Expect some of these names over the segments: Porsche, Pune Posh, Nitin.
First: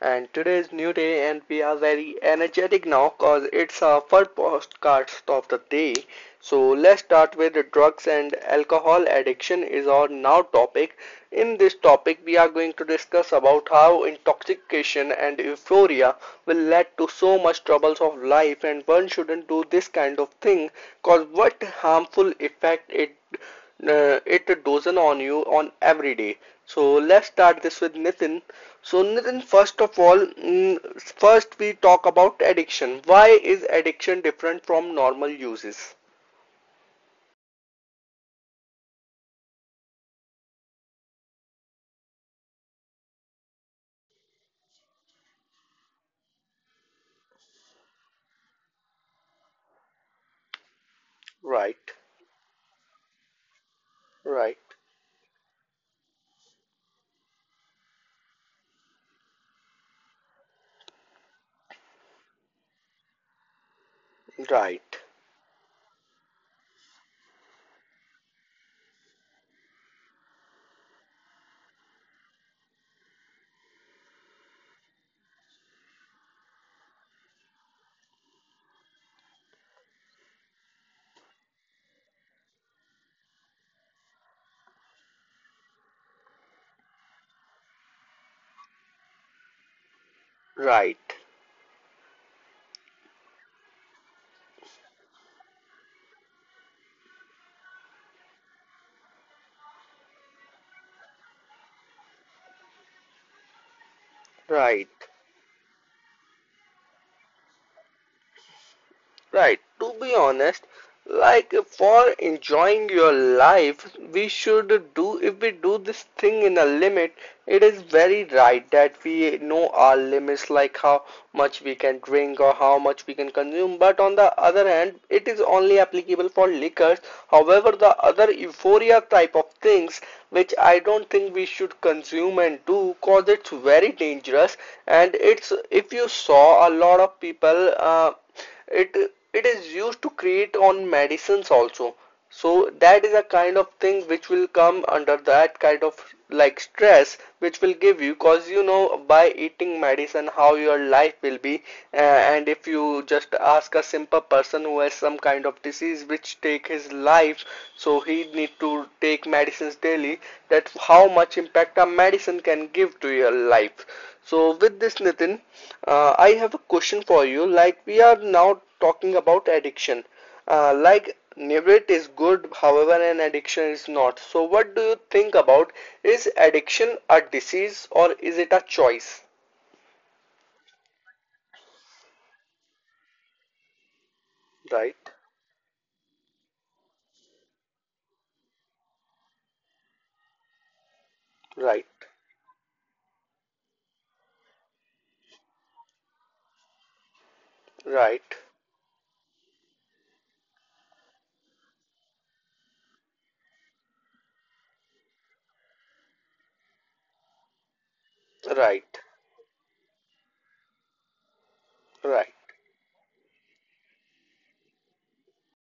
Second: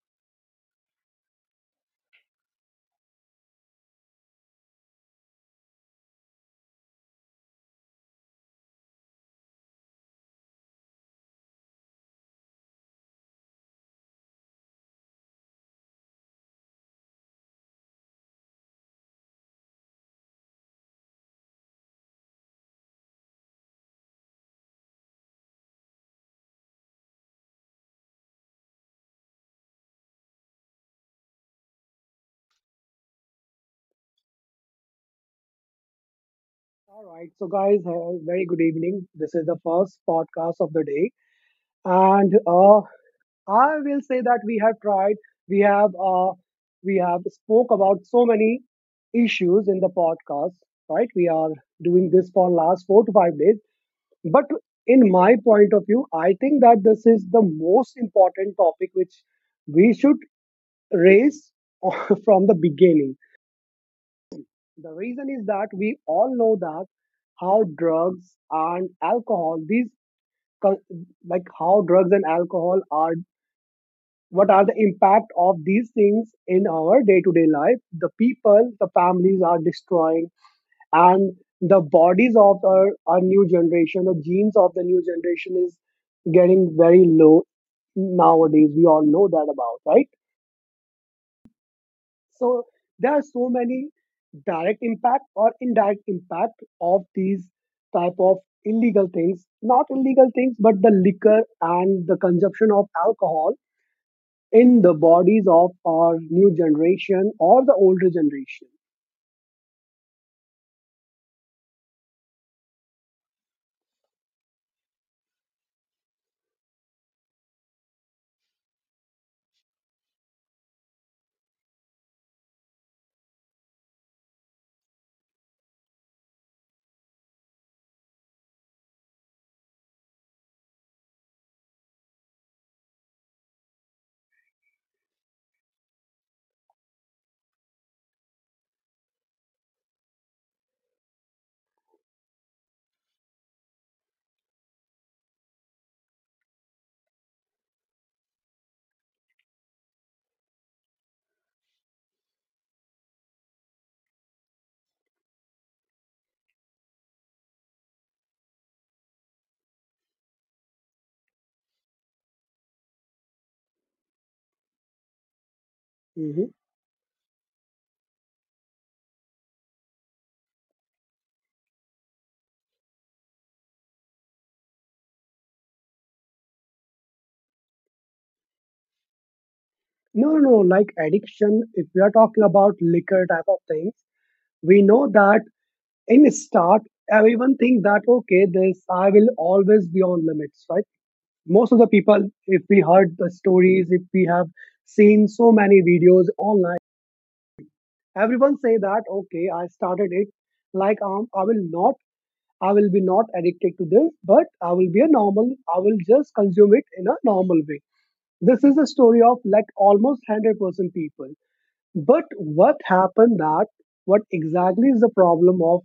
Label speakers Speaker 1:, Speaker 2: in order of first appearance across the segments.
Speaker 1: And today is new day, and we are very energetic now because it's our first podcast of the day. So, let's start with the drugs and alcohol addiction is our now topic. In this topic, we are going to discuss about how intoxication and euphoria will lead to so much troubles of life, and one shouldn't do this kind of thing because what harmful effect it dozen on you on every day. So let's start this with Nitin. So Nitin, first of all, mm, first we talk about addiction. Why is addiction different from normal uses?
Speaker 2: All right, so guys, very good evening. This is the first podcast of the day, and I will say that we have tried, we have, uh, we have spoke about so many issues in the podcast. Right, we are
Speaker 1: Right,
Speaker 2: doing this for last 4 to 5 days, but
Speaker 1: right,
Speaker 2: in my point of view, I think that this is the most important topic which we should raise from the beginning. The
Speaker 1: right,
Speaker 2: reason is that we all know that how drugs and alcohol, con- like how drugs and alcohol are, what are the impact of these things in our day to day life? The people, the families are destroying, and the bodies of our new generation, the genes of the new generation is getting very low nowadays. We all know that about, right?
Speaker 1: right,
Speaker 2: So there are so many direct impact or indirect impact of these type of illegal things, not illegal things, but the liquor and the consumption of alcohol in
Speaker 1: right,
Speaker 2: the bodies of our new generation or the older generation.
Speaker 1: right. To be honest, like for enjoying your life we should do if we do this thing in a limit, it is very right that we know our limits, like how much we can drink or how much we can consume, but on the other hand it is only applicable for liquors. However, the other euphoria type of things which I don't think we should consume and do, cause it's very dangerous. And it's if you saw a lot of people it is used to create on medicines also, so that is a kind of thing which will come under that kind of like stress which will give you cause you know by eating medicine how your life will be. And if you just ask a simple person who has some kind of disease which take his life, so he need to take medicines daily, that how much impact a medicine can give to your life. So with this, Nitin, I
Speaker 2: Mhm.
Speaker 1: have a question for you. Like we are now talking about addiction. Like Nivrit is good, however, an addiction is not. So what do you think about, is addiction a disease or is it a choice?
Speaker 2: No, no, no. Like addiction, if we are talking about liquor type of things, we
Speaker 1: Right,
Speaker 2: know that in start, everyone think that okay, this I will always be on limits, right? Most of the
Speaker 1: right,
Speaker 2: people, if we heard the stories, if we have seen so many videos online,
Speaker 1: right,
Speaker 2: everyone say that okay, I started it like, I will be not addicted to this, but I will be a normal, I will just consume it in a normal way. This is a
Speaker 1: right,
Speaker 2: story of like almost 100% people. But
Speaker 1: right,
Speaker 2: what happened that what exactly is the problem of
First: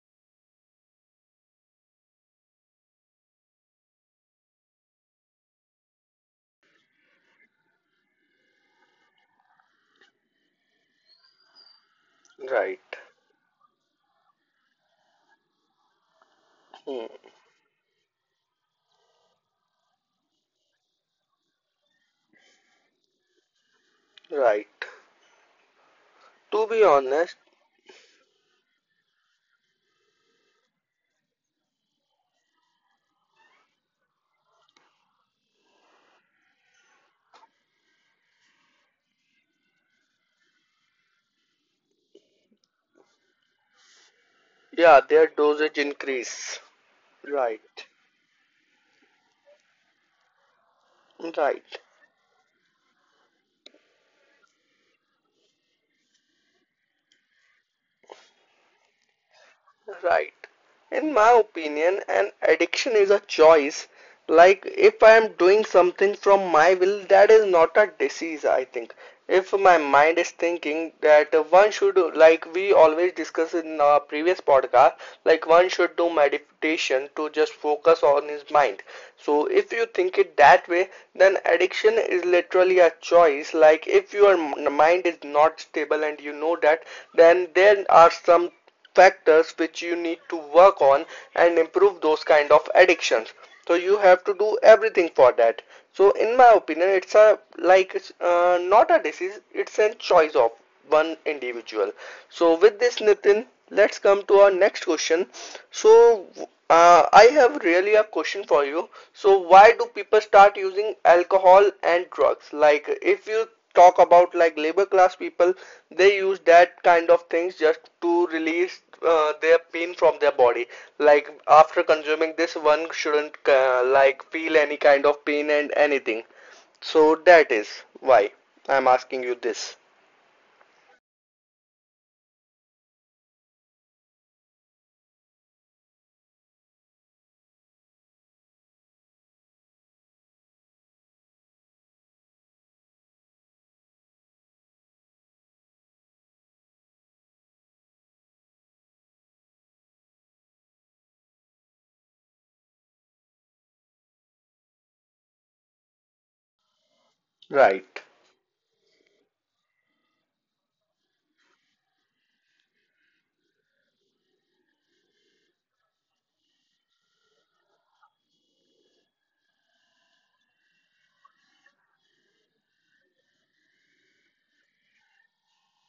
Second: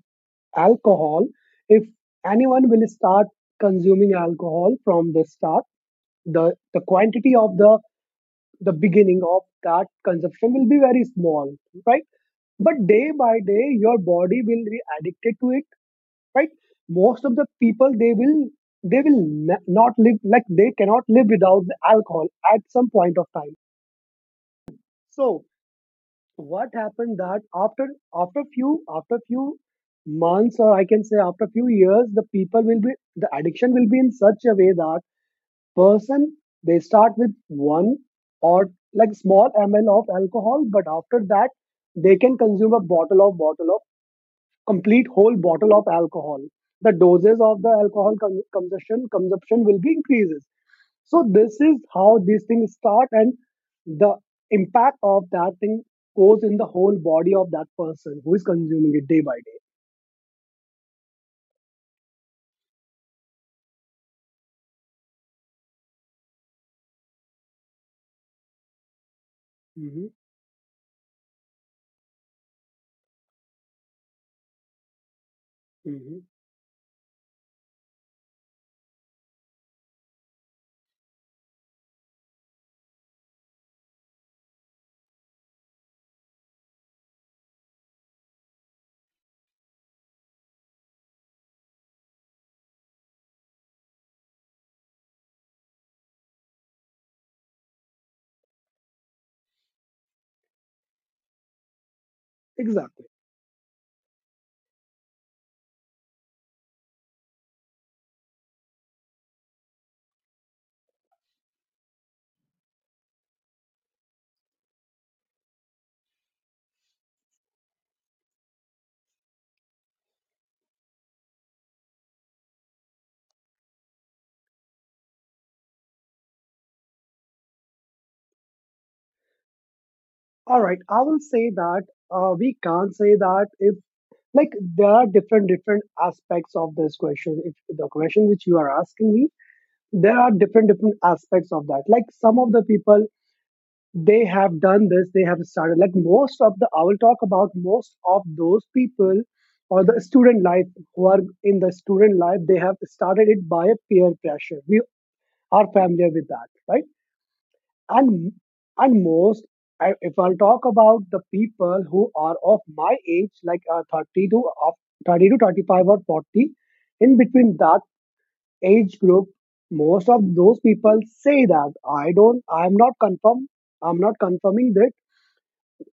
Speaker 2: alcohol? If anyone will start consuming alcohol from the start, the quantity of the beginning of that consumption will be very small, right?
Speaker 1: right,
Speaker 2: But day by day your body will be addicted to it, right?
Speaker 1: hmm,
Speaker 2: Most of the people, they will not live, like they cannot live without the alcohol at some point of time.
Speaker 1: right.
Speaker 2: So
Speaker 1: To
Speaker 2: what
Speaker 1: be
Speaker 2: happened
Speaker 1: honest,
Speaker 2: that after few months, or I can say after few years, the people will be the addiction will be in such a way that person. They start with one or like small ml of alcohol, but after that, they can consume a bottle of
Speaker 1: yeah,
Speaker 2: complete
Speaker 1: their
Speaker 2: whole bottle
Speaker 1: dosage
Speaker 2: of alcohol.
Speaker 1: increase.
Speaker 2: The doses
Speaker 1: Right,
Speaker 2: of the alcohol consumption will be increases. So this is
Speaker 1: right.
Speaker 2: how these things start, and the impact of that thing goes in the whole body of that person who is consuming it day by day.
Speaker 1: Right. In my opinion, an addiction is a choice. Like if I am doing something from my will, that is not a disease, I think. If my
Speaker 2: Mhm,
Speaker 1: mind is thinking that one should, like we always discuss in our previous podcast, like one should do
Speaker 2: mhm.
Speaker 1: meditation to just focus on his mind. So if you think it that way, then addiction is literally a choice. Like if your mind is not stable and you know that, then there are some factors which you need to work on and improve those kind of addictions, so you have to do everything for that. So in my opinion it's a like not a disease, it's a choice of one individual. So with this
Speaker 2: Exactly.
Speaker 1: Nitin, let's come to our next question. So I have really a question for you. So why do people start using alcohol and drugs? Like if you talk about like labor class people, they use that kind of things just to release their pain from their body. Like after consuming this one shouldn't like feel any kind of pain and anything, so that is why I'm asking you this.
Speaker 2: All right, I will say that we can't say that if, like, there are different different aspects of this question. If the question which you are asking me, there are different different aspects of that. Like some of the people they have done this, they have started. Like I will talk about most of those people or the student life who are in the student life. They have started it by a peer pressure. We are familiar with that, right?
Speaker 1: Right,
Speaker 2: and and if I'll talk about the people who are of my age like, 30 to 35 or 40, in between that age group, most of those people say that, I'm not confirming that,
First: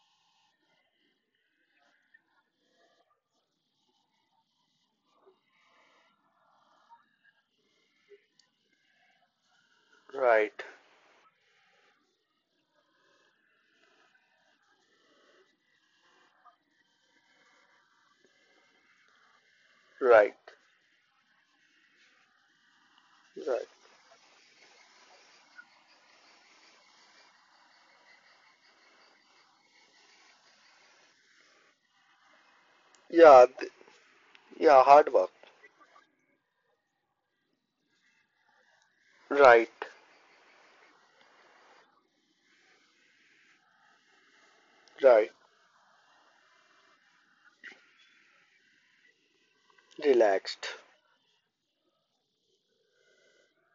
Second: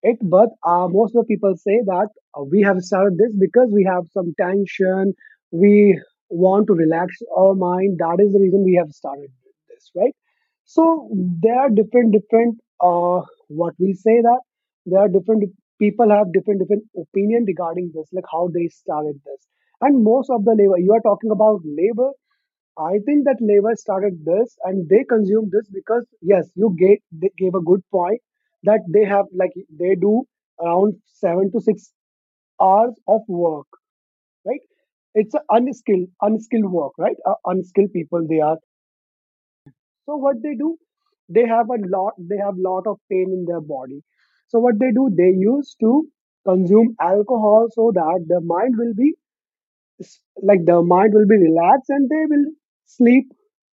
Speaker 2: it but, most of the people say that, we have started this because we have some tension, we want to relax our mind, that is the reason we have started this, right?
Speaker 1: right,
Speaker 2: So there are different different, uh what we say that, there are different people have different different opinion regarding this, like how they started this. And most
Speaker 1: right,
Speaker 2: of the labor, you are talking about labor, I think that
Speaker 1: right,
Speaker 2: Levi's started this and they consume this because yes, you gave they gave a good point that they have like they do around 7 to 6 hours of
Speaker 1: yeah
Speaker 2: work,
Speaker 1: th-
Speaker 2: right?
Speaker 1: yeah, hard
Speaker 2: It's
Speaker 1: work.
Speaker 2: a unskilled work, right? Unskilled people they are.
Speaker 1: Right,
Speaker 2: So what they do, they have a lot they have lot of pain in their body. So what they do, they
Speaker 1: right,
Speaker 2: used to consume alcohol so that their mind will be s- like
Speaker 1: relaxed,
Speaker 2: the mind will be relaxed and they will sleep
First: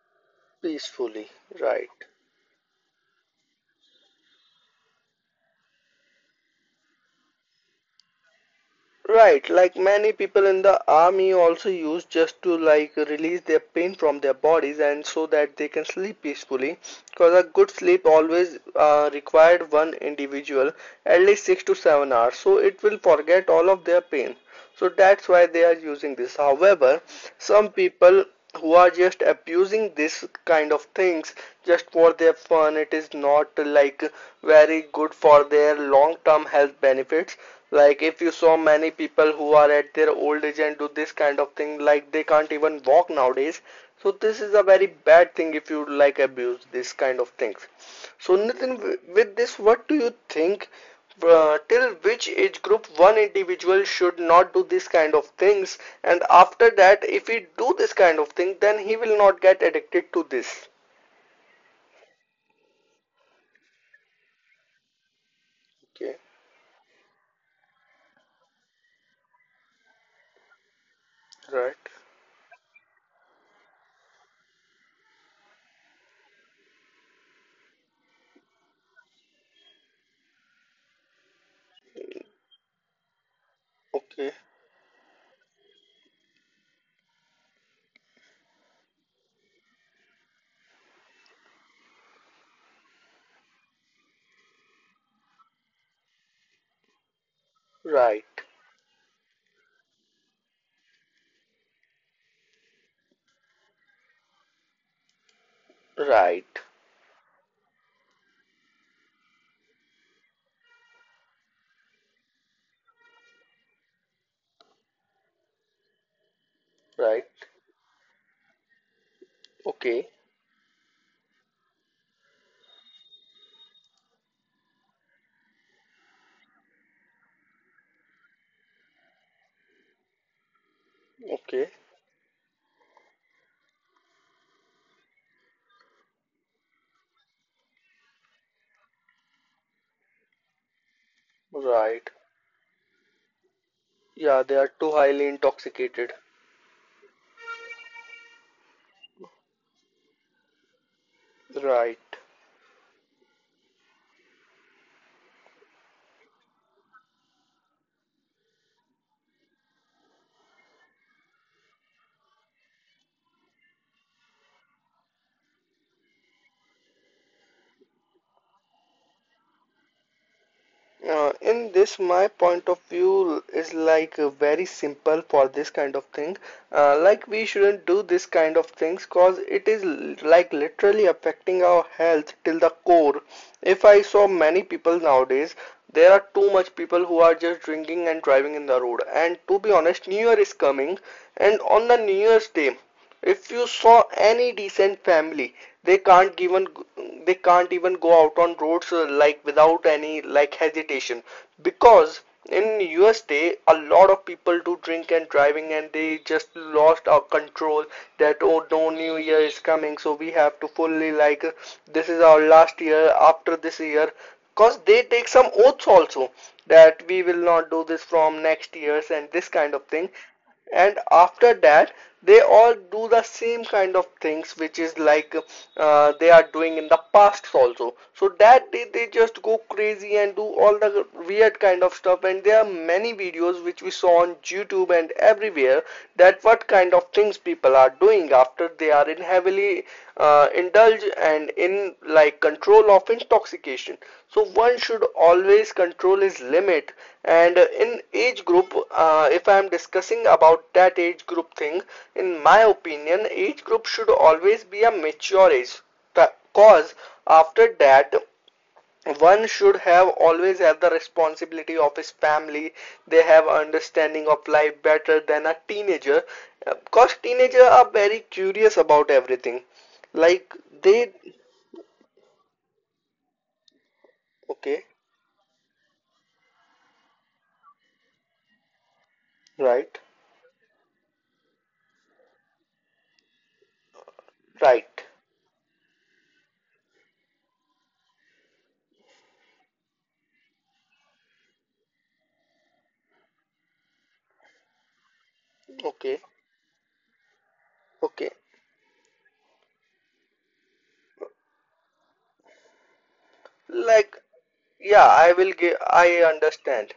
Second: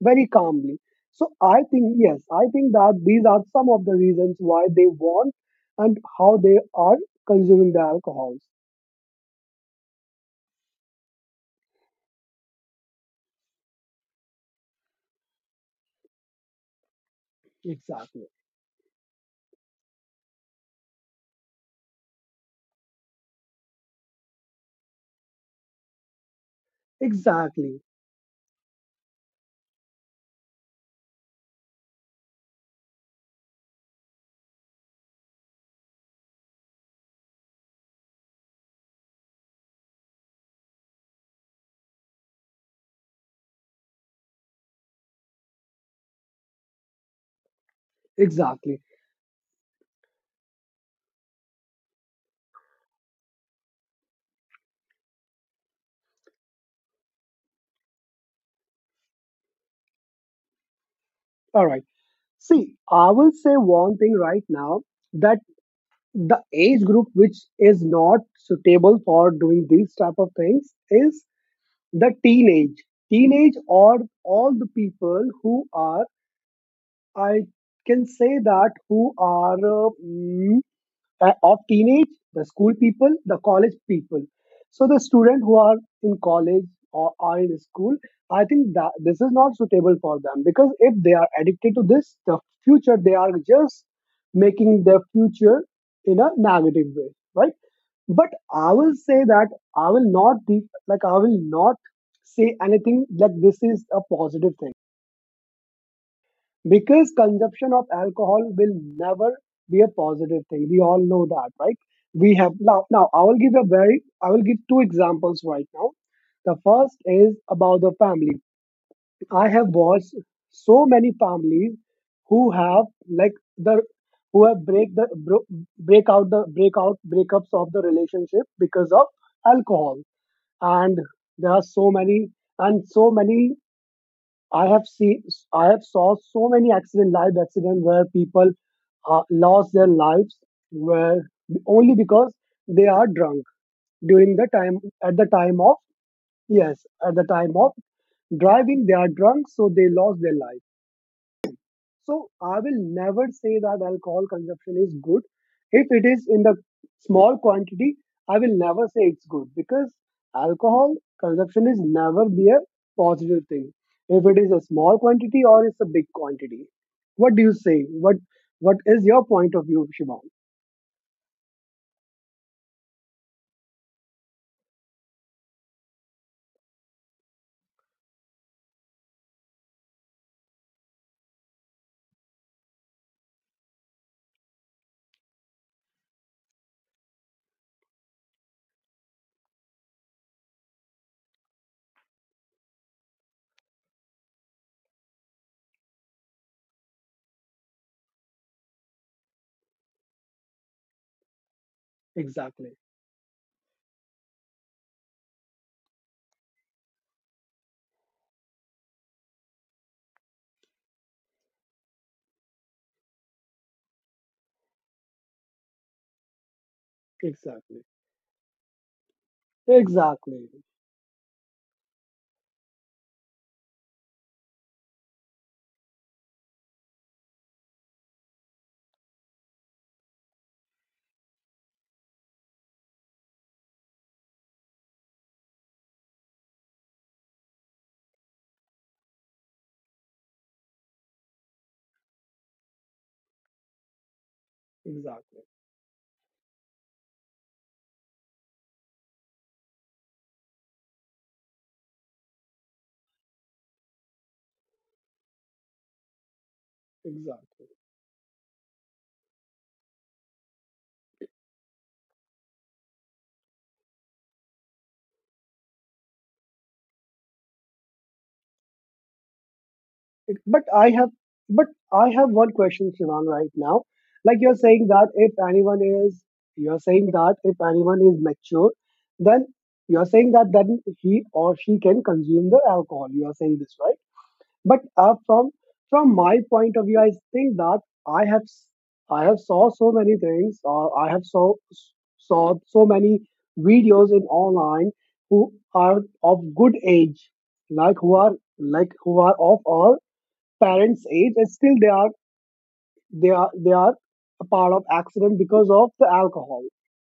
Speaker 2: very calmly. So
Speaker 1: peacefully,
Speaker 2: I
Speaker 1: right.
Speaker 2: think, yes, I think that these are some of the reasons why they want and how they are consuming the alcohols.
Speaker 1: Right, like many people in the army also use just to like release their pain from their bodies and so that they can sleep peacefully. Because a good sleep
Speaker 2: Exactly.
Speaker 1: always required one individual at least 6 to 7 hours, so it will forget all of their pain, so that's why they are using this. However, some
Speaker 2: Exactly.
Speaker 1: people who are just abusing this kind of things just for their fun, it is not like very good for their long term health benefits. Like if you saw many people who are at their old age and do this kind of thing, like they can't even walk nowadays. So this is a very bad thing if you like abuse this kind of things. So
Speaker 2: Exactly.
Speaker 1: Nitin, with this, what do you think? Till which age group one individual should not do this kind of things, and after that if he do this kind of thing then he will not get addicted to this?
Speaker 2: All right, see, I will say one thing right now, that
Speaker 1: Okay,
Speaker 2: the age group which is not suitable for doing these type of things is
Speaker 1: right,
Speaker 2: the teenage, or all the people who are I can say that who are, of teenage, the school people, the college people.
Speaker 1: okay,
Speaker 2: So the student who are in college or are in school, I think that this is not suitable for them because if they are addicted to this, they are just making their future in a negative way, right?
Speaker 1: right,
Speaker 2: But I will say that I will not be I will not say anything like this is a positive thing,
Speaker 1: right,
Speaker 2: because consumption of alcohol will never be a positive thing, we all know that, right? We have now, now I will give two examples right now. The first
Speaker 1: right,
Speaker 2: is about the family. I have
Speaker 1: okay,
Speaker 2: watched so many families who have, like the who have break the bro, breakups of the relationship because of alcohol. And there are
Speaker 1: okay,
Speaker 2: so many, and so many I have seen, I have saw so many live accident where people lost their lives, where only
Speaker 1: right
Speaker 2: because they are drunk during
Speaker 1: yeah
Speaker 2: the
Speaker 1: they are
Speaker 2: time,
Speaker 1: too
Speaker 2: at the
Speaker 1: highly
Speaker 2: time of
Speaker 1: intoxicated
Speaker 2: yes, at the time of driving they are drunk, so they lost their life.
Speaker 1: right
Speaker 2: So I will never say that alcohol consumption is good. If it is in the small quantity, I will never say it's good, because alcohol consumption is never be a positive thing, if it is a small quantity or it's a big quantity. What do you say? What is your point of view, Shibam?
Speaker 1: In this, my point of view is like very simple for this kind of thing. Like we shouldn't do this kind of things cause it is like literally affecting our health till the core. If I saw many people nowadays, there are too much people who are just drinking and driving in the road. And to be honest, New Year is coming, and on the New Year's day, if you saw any decent family, they can't even they can't even go out on roads like without any like hesitation because
Speaker 2: Exactly.
Speaker 1: in USA a lot of people do drink and driving and they just lost our control that oh no new year is coming so we have to fully like this is our last year after this year because they take some oaths also that we will not
Speaker 2: Exactly.
Speaker 1: do this from next years and this kind of thing
Speaker 2: Exactly.
Speaker 1: and after that they all do the same kind of things which is like they are doing in the past also so that day they just go crazy and do all the weird kind of stuff and there are many videos which we saw on youtube and everywhere that what kind of things people are doing after they are in heaven heavily indulge and in like control of intoxication. So one should
Speaker 2: Exactly.
Speaker 1: always control his limit. And in age group, if I am discussing about that age group thing, in my opinion, age group should always be a mature age. Cause
Speaker 2: Exactly.
Speaker 1: after that, one should have always have the responsibility of his family they have understanding of life better than a teenager because teenagers are very curious about everything like
Speaker 2: but I have
Speaker 1: they
Speaker 2: but I have one question, Shivan, right now. Like,
Speaker 1: okay
Speaker 2: you're saying that if anyone is mature, then, you're
Speaker 1: right
Speaker 2: saying that then he or she can consume the alcohol. You are saying this, right? But,
Speaker 1: right
Speaker 2: from my point of view, I think that I have s- I have saw so many things, or I have saw so many videos in online who are
Speaker 1: okay
Speaker 2: of good age, like who are
Speaker 1: okay
Speaker 2: like who are of our parents age, and still they are
Speaker 1: like,
Speaker 2: a part of
Speaker 1: yeah,
Speaker 2: accident
Speaker 1: I will
Speaker 2: because
Speaker 1: give,
Speaker 2: of the
Speaker 1: I
Speaker 2: alcohol.
Speaker 1: understand.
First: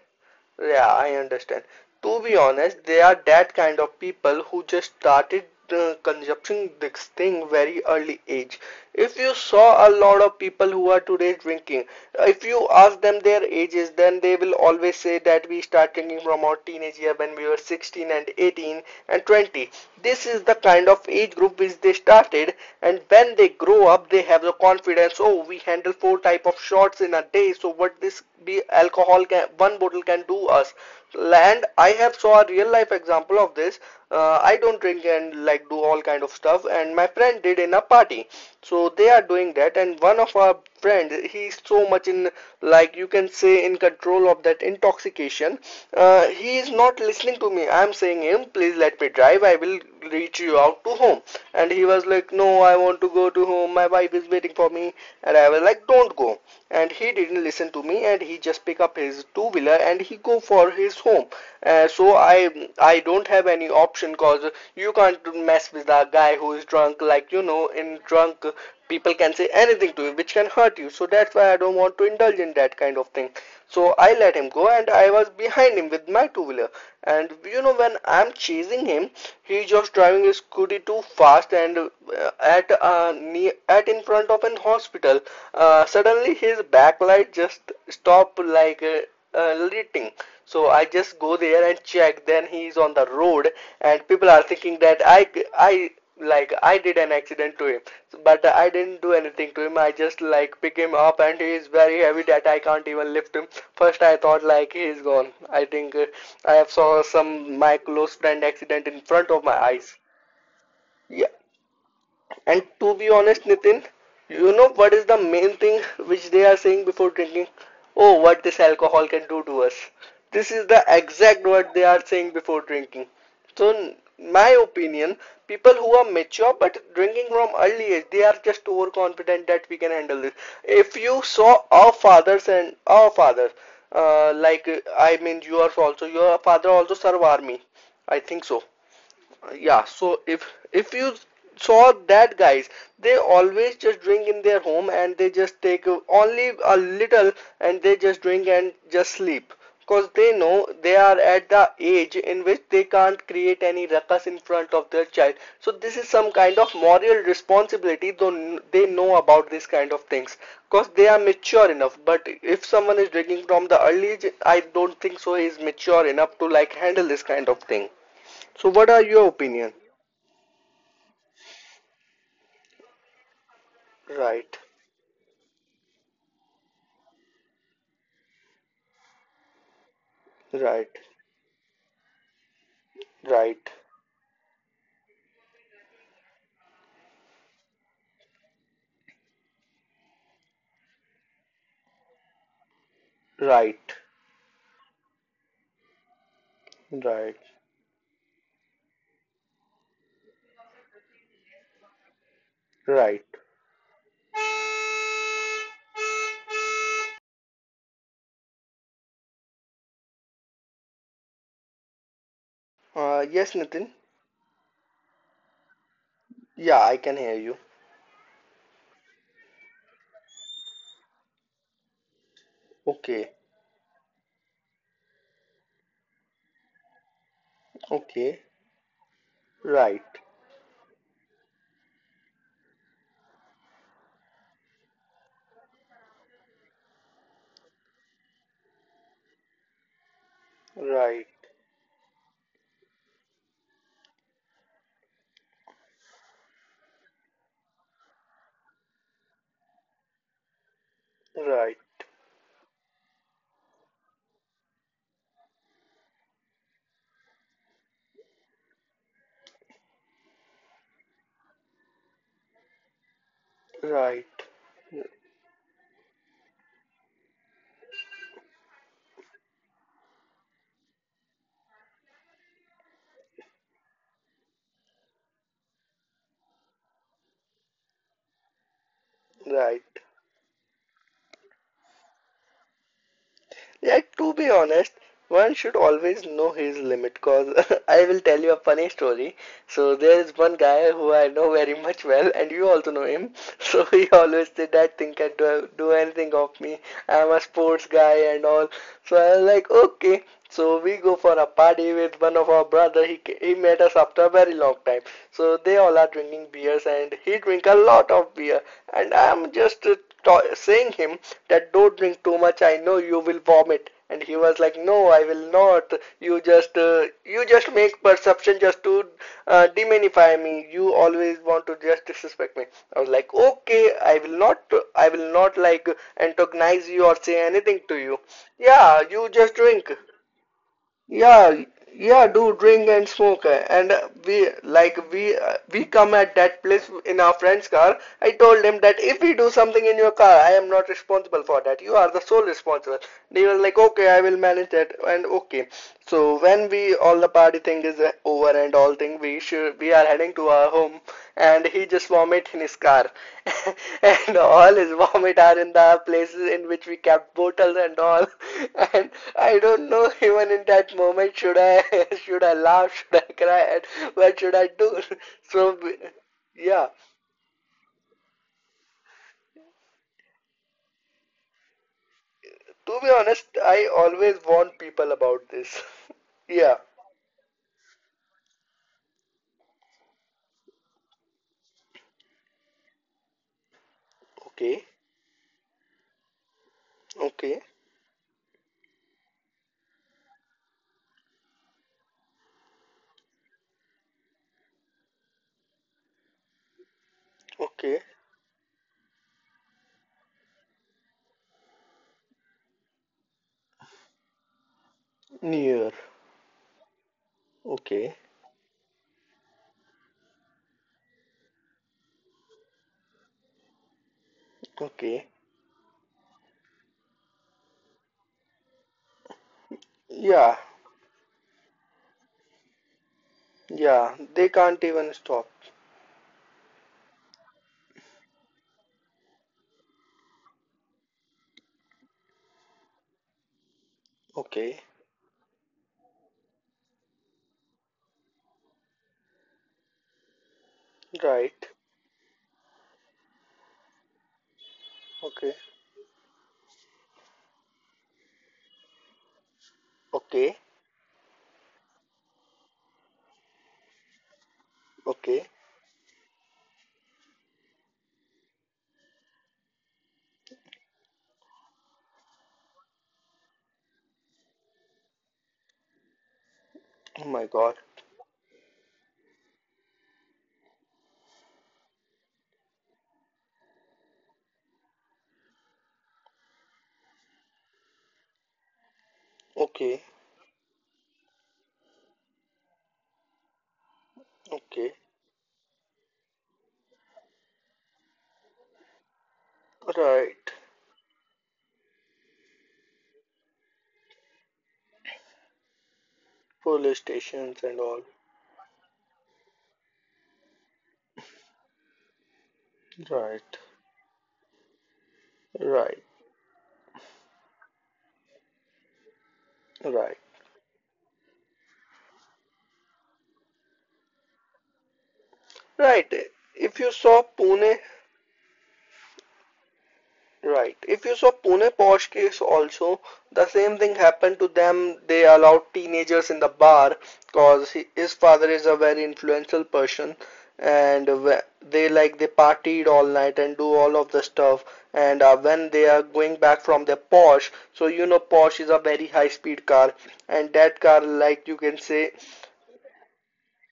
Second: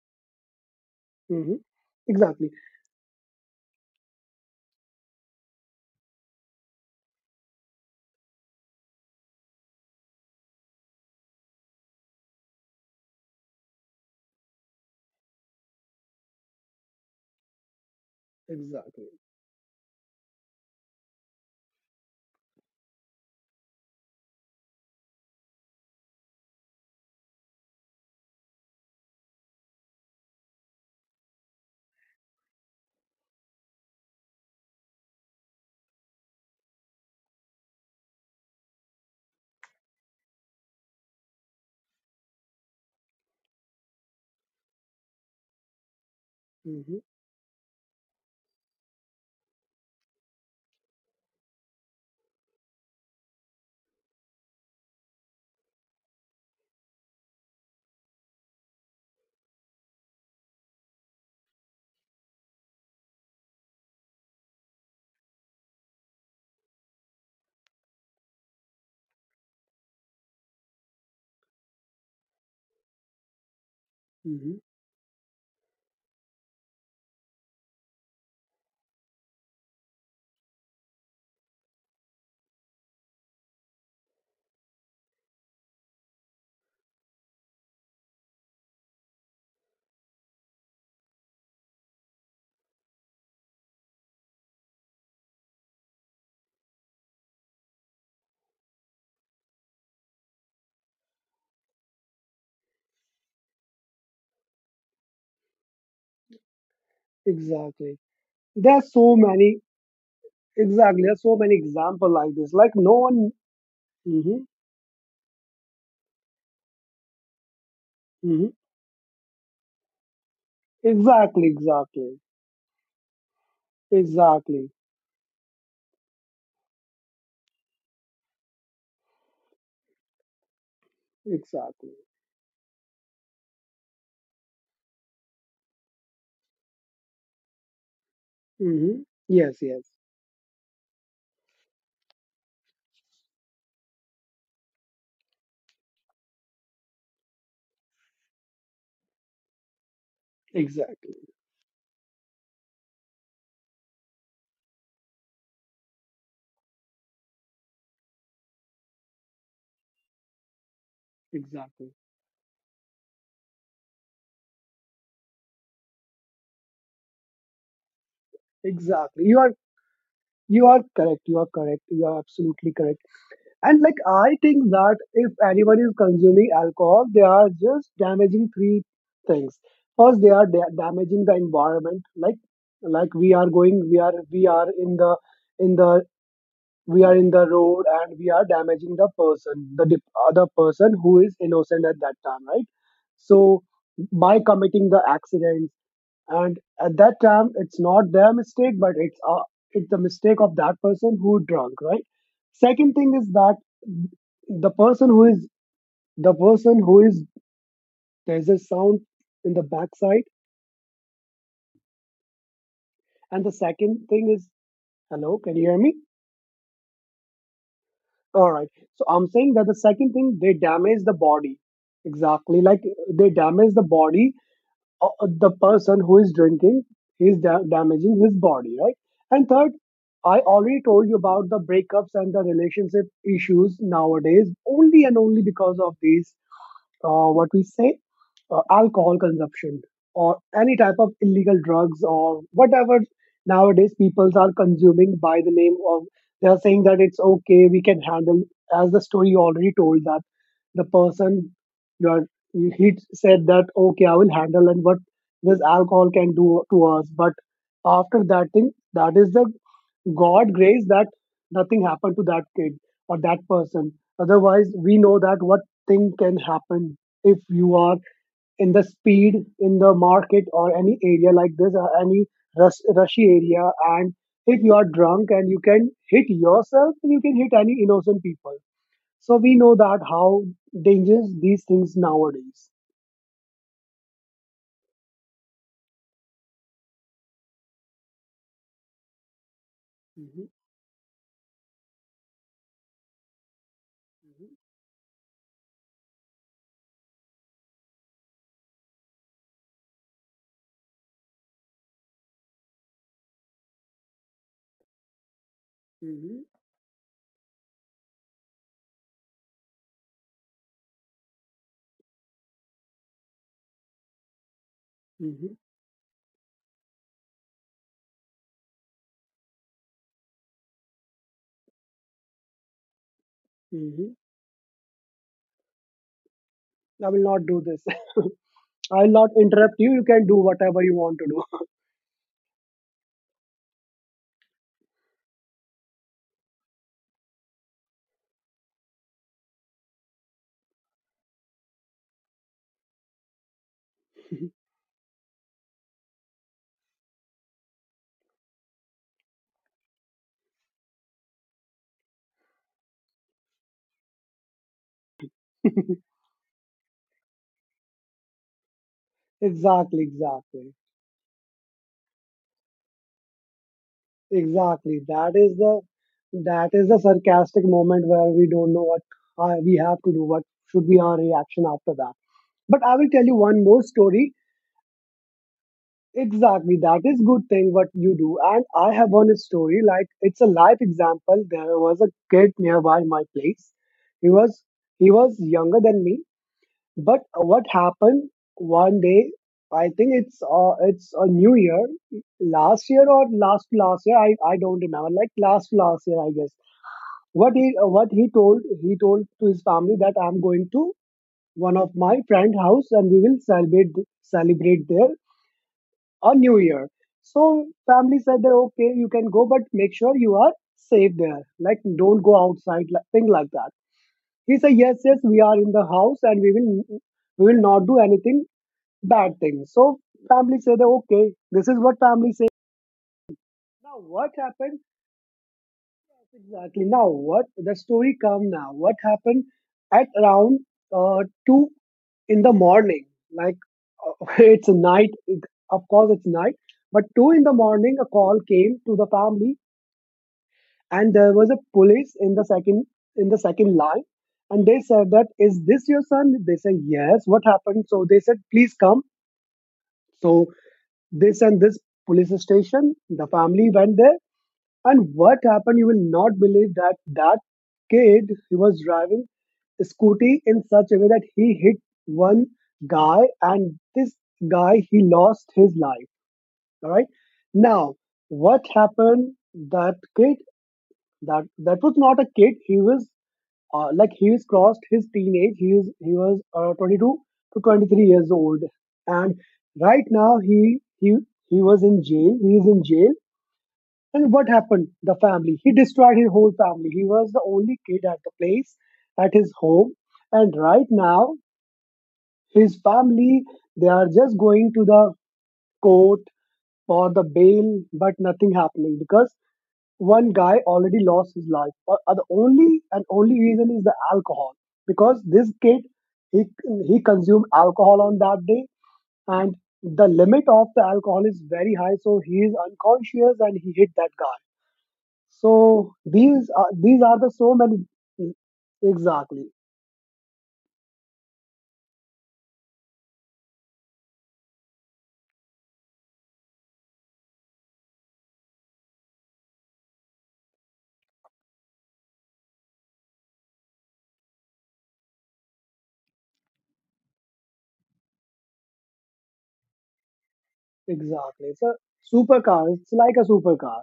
Speaker 1: Yeah, I
Speaker 2: Hmm.
Speaker 1: understand. To be
Speaker 2: Exactly.
Speaker 1: honest, they are that kind of people who just started consuming this thing very early age. If you saw a lot of people who are today drinking, if you ask them their ages, then they will always say that we start drinking from our teenage year when we were 16 and 18
Speaker 2: Exactly.
Speaker 1: and 20. This is the kind of age group which they started, and when they grow up, they have the confidence. Oh, we handle four type of shots in a day, so what this be alcohol can one bottle can do us. And I have saw a real life example of this. I don't drink and like do all kind of stuff, and my friend did in a party. So they are doing that, and one of our friend he's so much in like you can say in control of that intoxication. He is
Speaker 2: Hmm.
Speaker 1: not listening to me, I'm saying him please let me drive, I will reach you out to home. And he was like no, I want to go to home, my wife is waiting for me. And I was like don't go, and he didn't listen to me, and he just pick up his two wheeler and he go for his home. uh, so i I don't have any option, cause you can't mess with a guy who is drunk, like you know in drunk people can say anything to you which can hurt you, so that's why I don't want to indulge in that kind of thing. So I let him
Speaker 2: Hmm.
Speaker 1: go and I was behind him with my two wheeler. And you know when I'm chasing him, he just driving his scooty too fast and at a at in front of an hospital. Suddenly his backlight just stopped like lighting. So I just go there and check. Then he is on the road, and people are thinking that I like I did an accident to him, but I didn't do anything to him. I just like pick him up, and he is very heavy that I can't even lift him. First I thought like he is gone. I think I have saw some my
Speaker 2: Exactly,
Speaker 1: close friend
Speaker 2: there are
Speaker 1: accident in
Speaker 2: so
Speaker 1: front of my
Speaker 2: many.
Speaker 1: eyes.
Speaker 2: Exactly, there are
Speaker 1: Yeah,
Speaker 2: so many example like this,
Speaker 1: and
Speaker 2: like no
Speaker 1: to be
Speaker 2: one.
Speaker 1: honest, Nitin,
Speaker 2: Hmm. Hmm.
Speaker 1: you know what is the main thing which they are saying before drinking? Oh, what this alcohol can do to us. This is the exact
Speaker 2: Exactly.
Speaker 1: word they are
Speaker 2: Exactly.
Speaker 1: saying before drinking. So, in my
Speaker 2: Exactly.
Speaker 1: opinion, people who are mature but drinking from early age, they are just overconfident that we can handle this. If you saw
Speaker 2: Exactly.
Speaker 1: our fathers and our fathers, like I mean, yours also, your father also served army. I think so.
Speaker 2: Hmm. Yes, yes,
Speaker 1: Yeah so if you Saw that guys, they always just drink in their home and they just take only a little and they just drink and just sleep because they know they
Speaker 2: exactly.
Speaker 1: are at the age in which they can't create any ruckus in front of their child. So this is some kind of moral responsibility, though they know about this kind of things because they are mature
Speaker 2: Exactly.
Speaker 1: enough. But if someone is drinking from the early age, I don't think so he is mature enough to like handle this kind of thing. So what are
Speaker 2: Exactly.
Speaker 1: your opinion?
Speaker 2: You are correct, you are correct, you are absolutely correct. And like I
Speaker 1: Right,
Speaker 2: think that if anyone is consuming alcohol, they are just damaging three things. First, they are
Speaker 1: right,
Speaker 2: damaging the environment. Like,
Speaker 1: right,
Speaker 2: we are in the, in the we are in the road, and we are damaging the person, other person who is innocent at that time, right? So
Speaker 1: right,
Speaker 2: by committing the accident, and at that
Speaker 1: right,
Speaker 2: time it's not their mistake, but it's, it's the mistake of that person who drunk, right? Second thing is
Speaker 1: right.
Speaker 2: that, the person who is the person who is, there's a sound in the backside.
Speaker 1: Uh,
Speaker 2: And the
Speaker 1: yes, Nitin.
Speaker 2: second thing is, hello, can you hear me?
Speaker 1: Yeah, I can hear you.
Speaker 2: All right, so I'm saying that the second thing, they damage the body, exactly, like they
Speaker 1: Okay,
Speaker 2: damage the body, the person who is drinking is damaging his
Speaker 1: okay.
Speaker 2: body, right? And third,
Speaker 1: Right,
Speaker 2: I already told you about the breakups and the relationship issues nowadays, only and only because of these, what we say, alcohol consumption, or any type of
Speaker 1: right,
Speaker 2: illegal drugs or whatever nowadays people are consuming by the name of. They are saying that it's okay, we can handle, as the story already told that the person
Speaker 1: right,
Speaker 2: you are, he said that, okay, I will handle, and what this alcohol can do to us. But after that thing, that is the God grace that nothing happened to that kid or that person.
Speaker 1: right,
Speaker 2: Otherwise, we know that what thing can happen if you are in the speed in the market or any area like this, or any rushy area, and if you are drunk and you can hit yourself, and you can hit any innocent people. So we know
Speaker 1: right.
Speaker 2: that how dangerous these things nowadays.
Speaker 1: Yeah, to be honest, one should always know his limit because I will tell you a funny story. So there is
Speaker 2: Mhm,
Speaker 1: one guy who I know very much well, and you also know him. So he
Speaker 2: mhm,
Speaker 1: always said that thing can do anything of me. I'm a sports guy and all. So I was like, okay. So we go for a party with one of our brother. He met us after a very long time. So they all are
Speaker 2: mhm,
Speaker 1: drinking beers and he drink a lot of beer. And I'm just saying him that don't drink too much. I know you will vomit. And he was like, no, I will
Speaker 2: mhm,
Speaker 1: not. You just make perception just to demonify me. You always want to just disrespect me. I was like, okay,
Speaker 2: mhm.
Speaker 1: I will not. I will not like antagonize
Speaker 2: I
Speaker 1: you or
Speaker 2: will not
Speaker 1: say
Speaker 2: do this.
Speaker 1: anything to you.
Speaker 2: I
Speaker 1: Yeah,
Speaker 2: will not
Speaker 1: you just
Speaker 2: interrupt you.
Speaker 1: drink.
Speaker 2: You can do whatever you want to
Speaker 1: Yeah, yeah, do drink and smoke, and we like we come at that place in our friend's car. I told him that if we do something in your car, I am not responsible for that. You are the sole responsible. They were like, okay, I will
Speaker 2: do.
Speaker 1: manage that, and okay. So when we all the party thing is over and all thing. We are heading to our home, and he just vomit in his car, and all his vomit are in the places in which we kept bottles and all. And I don't
Speaker 2: Exactly,
Speaker 1: know even in
Speaker 2: exactly,
Speaker 1: that moment should I should I laugh, should I cry, what should I
Speaker 2: exactly.
Speaker 1: do? So
Speaker 2: That is
Speaker 1: yeah,
Speaker 2: the sarcastic moment where we don't know what we have to do. What should be our reaction after that? But I
Speaker 1: to
Speaker 2: will
Speaker 1: be
Speaker 2: tell you
Speaker 1: honest,
Speaker 2: one more
Speaker 1: I
Speaker 2: story.
Speaker 1: always warn people about this.
Speaker 2: Exactly,
Speaker 1: Yeah.
Speaker 2: that is good thing what you do. And I have one story like it's a live example. There was a kid nearby my place. He was
Speaker 1: Okay.
Speaker 2: he was younger than me, but what
Speaker 1: Okay.
Speaker 2: happened one day? I think it's a new year, last year or last last year. I don't remember. Like last last year, I guess.
Speaker 1: Okay.
Speaker 2: What he told He told to his family that I'm going to one of my friend house and we will celebrate there
Speaker 1: Near.
Speaker 2: a new year. So family
Speaker 1: Okay.
Speaker 2: said that okay, you can go, but make sure you are safe there. Like don't go outside, like thing like that. He said yes, yes,
Speaker 1: Okay.
Speaker 2: we are in the house and we will not do anything bad things. So family
Speaker 1: Yeah.
Speaker 2: say that okay, this is what family say. Now
Speaker 1: Yeah,
Speaker 2: what
Speaker 1: they
Speaker 2: happened
Speaker 1: can't even stop.
Speaker 2: exactly? Now what the story come now? What happened at around two in the morning? Like it's
Speaker 1: Okay,
Speaker 2: night. Of course it's night, but two in the morning a call came to the family, and there was a
Speaker 1: right.
Speaker 2: police in the second line. And they said that
Speaker 1: Okay,
Speaker 2: is this your son? They say yes. What happened? So they said please come. So
Speaker 1: okay,
Speaker 2: this and this police station. The family went there, and what
Speaker 1: okay.
Speaker 2: happened? You will not believe that kid he was driving a scooty in such a way that he hit one guy, and this guy he lost his life. All right.
Speaker 1: Oh my god.
Speaker 2: Now, what happened? That kid, that was not a kid. He was like he's crossed his teenage. He was 22 to 23 years old, and right
Speaker 1: Okay,
Speaker 2: now he was in jail. He is in jail. And what happened?
Speaker 1: okay.
Speaker 2: The family. He destroyed his whole family. He was the only kid at the place, at his home, and
Speaker 1: Right.
Speaker 2: right now his family they are just going to the court
Speaker 1: Police
Speaker 2: for the
Speaker 1: stations
Speaker 2: bail,
Speaker 1: and all.
Speaker 2: but nothing happening because one guy already lost his life. Or The only and only
Speaker 1: Right,
Speaker 2: reason is the alcohol, because this kid
Speaker 1: right,
Speaker 2: he he consumed alcohol on that day, and the
Speaker 1: right,
Speaker 2: limit of the alcohol is very high, so he is unconscious and he hit that guy. So
Speaker 1: right. If
Speaker 2: these
Speaker 1: you
Speaker 2: are the
Speaker 1: saw
Speaker 2: so many.
Speaker 1: Pune
Speaker 2: Exactly,
Speaker 1: Right. If you saw Pune Posh case also, the same thing happened to them. They allowed teenagers in the bar because his father is a very influential person and they like they partied all night and do all of the stuff. And when they are going back from their Porsche, so you know Porsche is a very high speed car and that car,
Speaker 2: exactly.
Speaker 1: like
Speaker 2: It's
Speaker 1: you
Speaker 2: a
Speaker 1: can say,
Speaker 2: supercar. It's like a supercar.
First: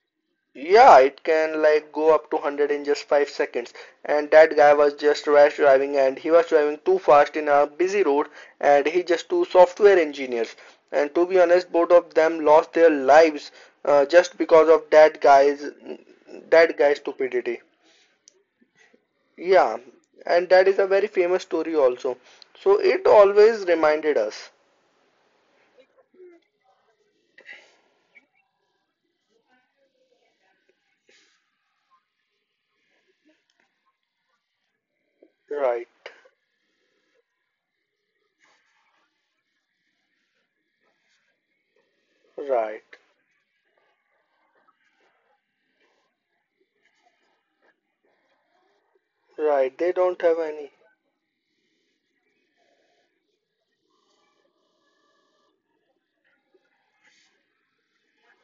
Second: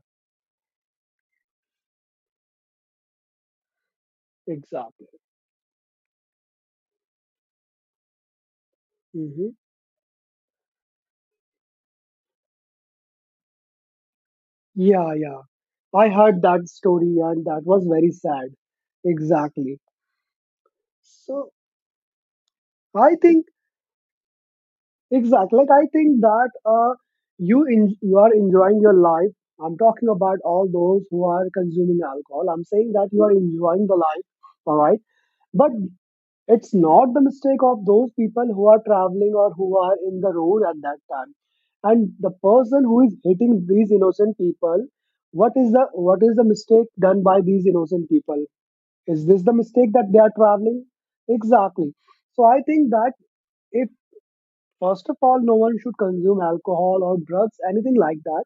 Speaker 1: yeah, it can like go up to 100 in just 5 seconds. And that guy was
Speaker 2: Exactly.
Speaker 1: just rash driving and he was driving too fast in a busy road, and he just two
Speaker 2: Hmm.
Speaker 1: software engineers. And to be honest, both of them lost their lives just because of
Speaker 2: Yeah,
Speaker 1: that
Speaker 2: yeah.
Speaker 1: guy's
Speaker 2: I heard that
Speaker 1: that guy's
Speaker 2: story and that
Speaker 1: stupidity.
Speaker 2: was very sad. Exactly.
Speaker 1: Yeah, and that is a very famous
Speaker 2: So
Speaker 1: story also. So it
Speaker 2: I think
Speaker 1: always reminded us.
Speaker 2: exactly. Like I think that you are enjoying your life. I'm talking about all those who are consuming alcohol. I'm saying that you are enjoying the life, all right. But
Speaker 1: Right,
Speaker 2: it's not the mistake of those people who are traveling or who are in the road at that time. And the person
Speaker 1: right,
Speaker 2: who is hitting these innocent people, what is the mistake done by these innocent people? Is this the
Speaker 1: right.
Speaker 2: mistake
Speaker 1: They
Speaker 2: that they
Speaker 1: don't
Speaker 2: are
Speaker 1: have any
Speaker 2: traveling? Exactly. So I think that if, first of all, no one should consume alcohol or drugs, anything like that.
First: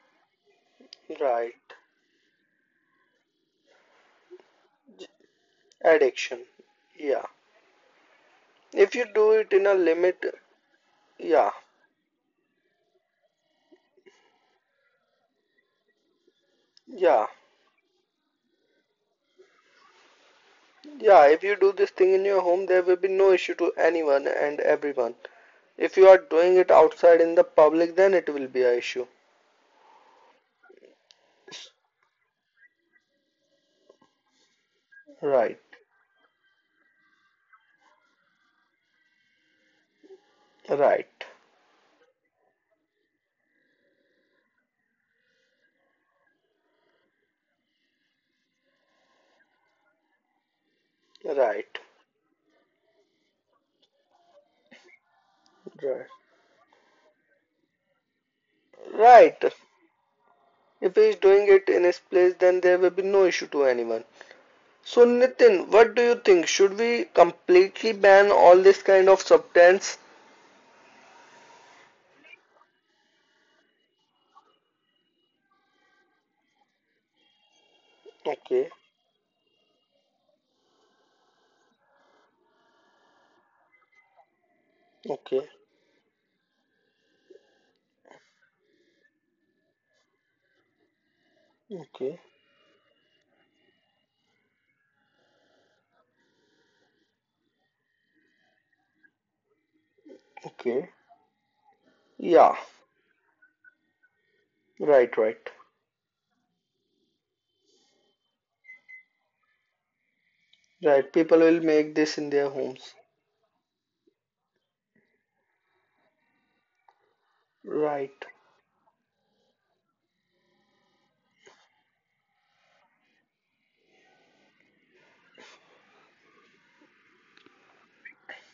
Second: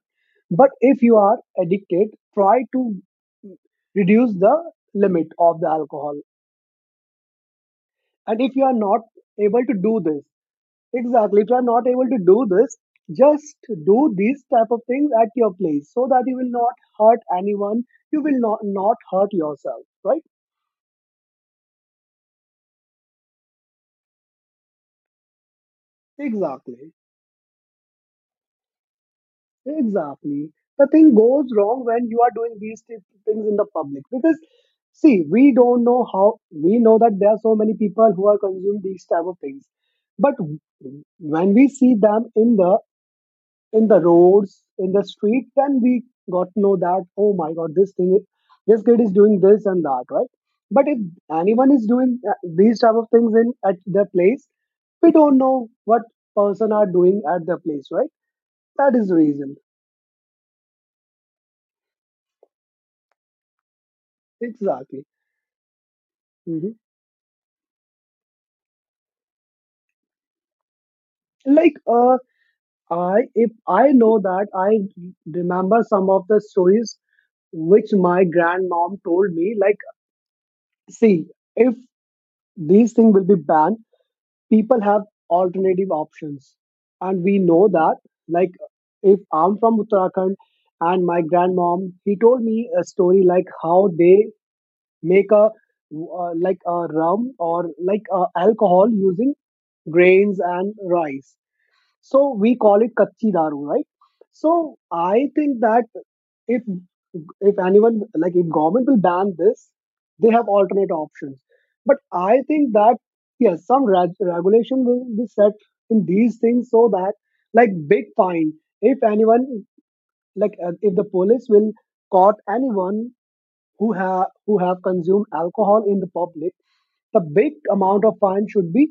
Speaker 2: But if you are
Speaker 1: right.
Speaker 2: addicted, try to reduce the
Speaker 1: J-
Speaker 2: limit of the alcohol.
Speaker 1: addiction. Yeah.
Speaker 2: And if you are
Speaker 1: If
Speaker 2: not
Speaker 1: you do it
Speaker 2: able
Speaker 1: in
Speaker 2: to
Speaker 1: a
Speaker 2: do this,
Speaker 1: limit,
Speaker 2: exactly, if you
Speaker 1: yeah,
Speaker 2: are not able to do this, just do these type of things at your place so that you will not hurt
Speaker 1: yeah,
Speaker 2: anyone. You will not, not hurt yourself, right?
Speaker 1: yeah. If you do this thing in your home, there will be no issue to anyone and everyone. If you are doing it
Speaker 2: Exactly.
Speaker 1: outside in the public, then it will be a issue.
Speaker 2: Exactly. The thing goes wrong when you are doing things in the public because see, we
Speaker 1: Right,
Speaker 2: don't know how. We know that there are so many people who are consuming these type of things, but
Speaker 1: right,
Speaker 2: when we see them in the roads in the street, then we got to know that oh my god, this thing, this kid is doing this and that, right? But if anyone is
Speaker 1: right,
Speaker 2: doing these type of things in at their place, we don't know what
Speaker 1: right,
Speaker 2: person are doing at their place, right? That is the
Speaker 1: right.
Speaker 2: reason.
Speaker 1: If he is doing it in his place, then there will be no issue to anyone.
Speaker 2: Exactly.
Speaker 1: So, Nitin, what do you think?
Speaker 2: Mhm.
Speaker 1: Should we completely ban all this kind of substance?
Speaker 2: Like, uh, I if I know that I remember some of the stories which my
Speaker 1: Okay,
Speaker 2: grandmom told me. Like, see, if these things will be banned, people have
Speaker 1: okay,
Speaker 2: alternative options, and we know that. Like, if I'm from Uttarakhand, and my grandmom, he
Speaker 1: okay,
Speaker 2: told me a story like how they make a like a rum or like alcohol using grains and
Speaker 1: okay.
Speaker 2: rice. So we
Speaker 1: Yeah,
Speaker 2: call it kachi daru, right? So
Speaker 1: right,
Speaker 2: I
Speaker 1: right.
Speaker 2: think that if if anyone like if government will ban this, they have alternate
Speaker 1: Right,
Speaker 2: options.
Speaker 1: people will
Speaker 2: But
Speaker 1: make this
Speaker 2: I
Speaker 1: in their
Speaker 2: think that
Speaker 1: homes.
Speaker 2: yes, some regulation will be set in these things so that like big
Speaker 1: Right,
Speaker 2: fine if anyone like if the police will caught anyone who have consumed alcohol in the public, the big amount of fine should be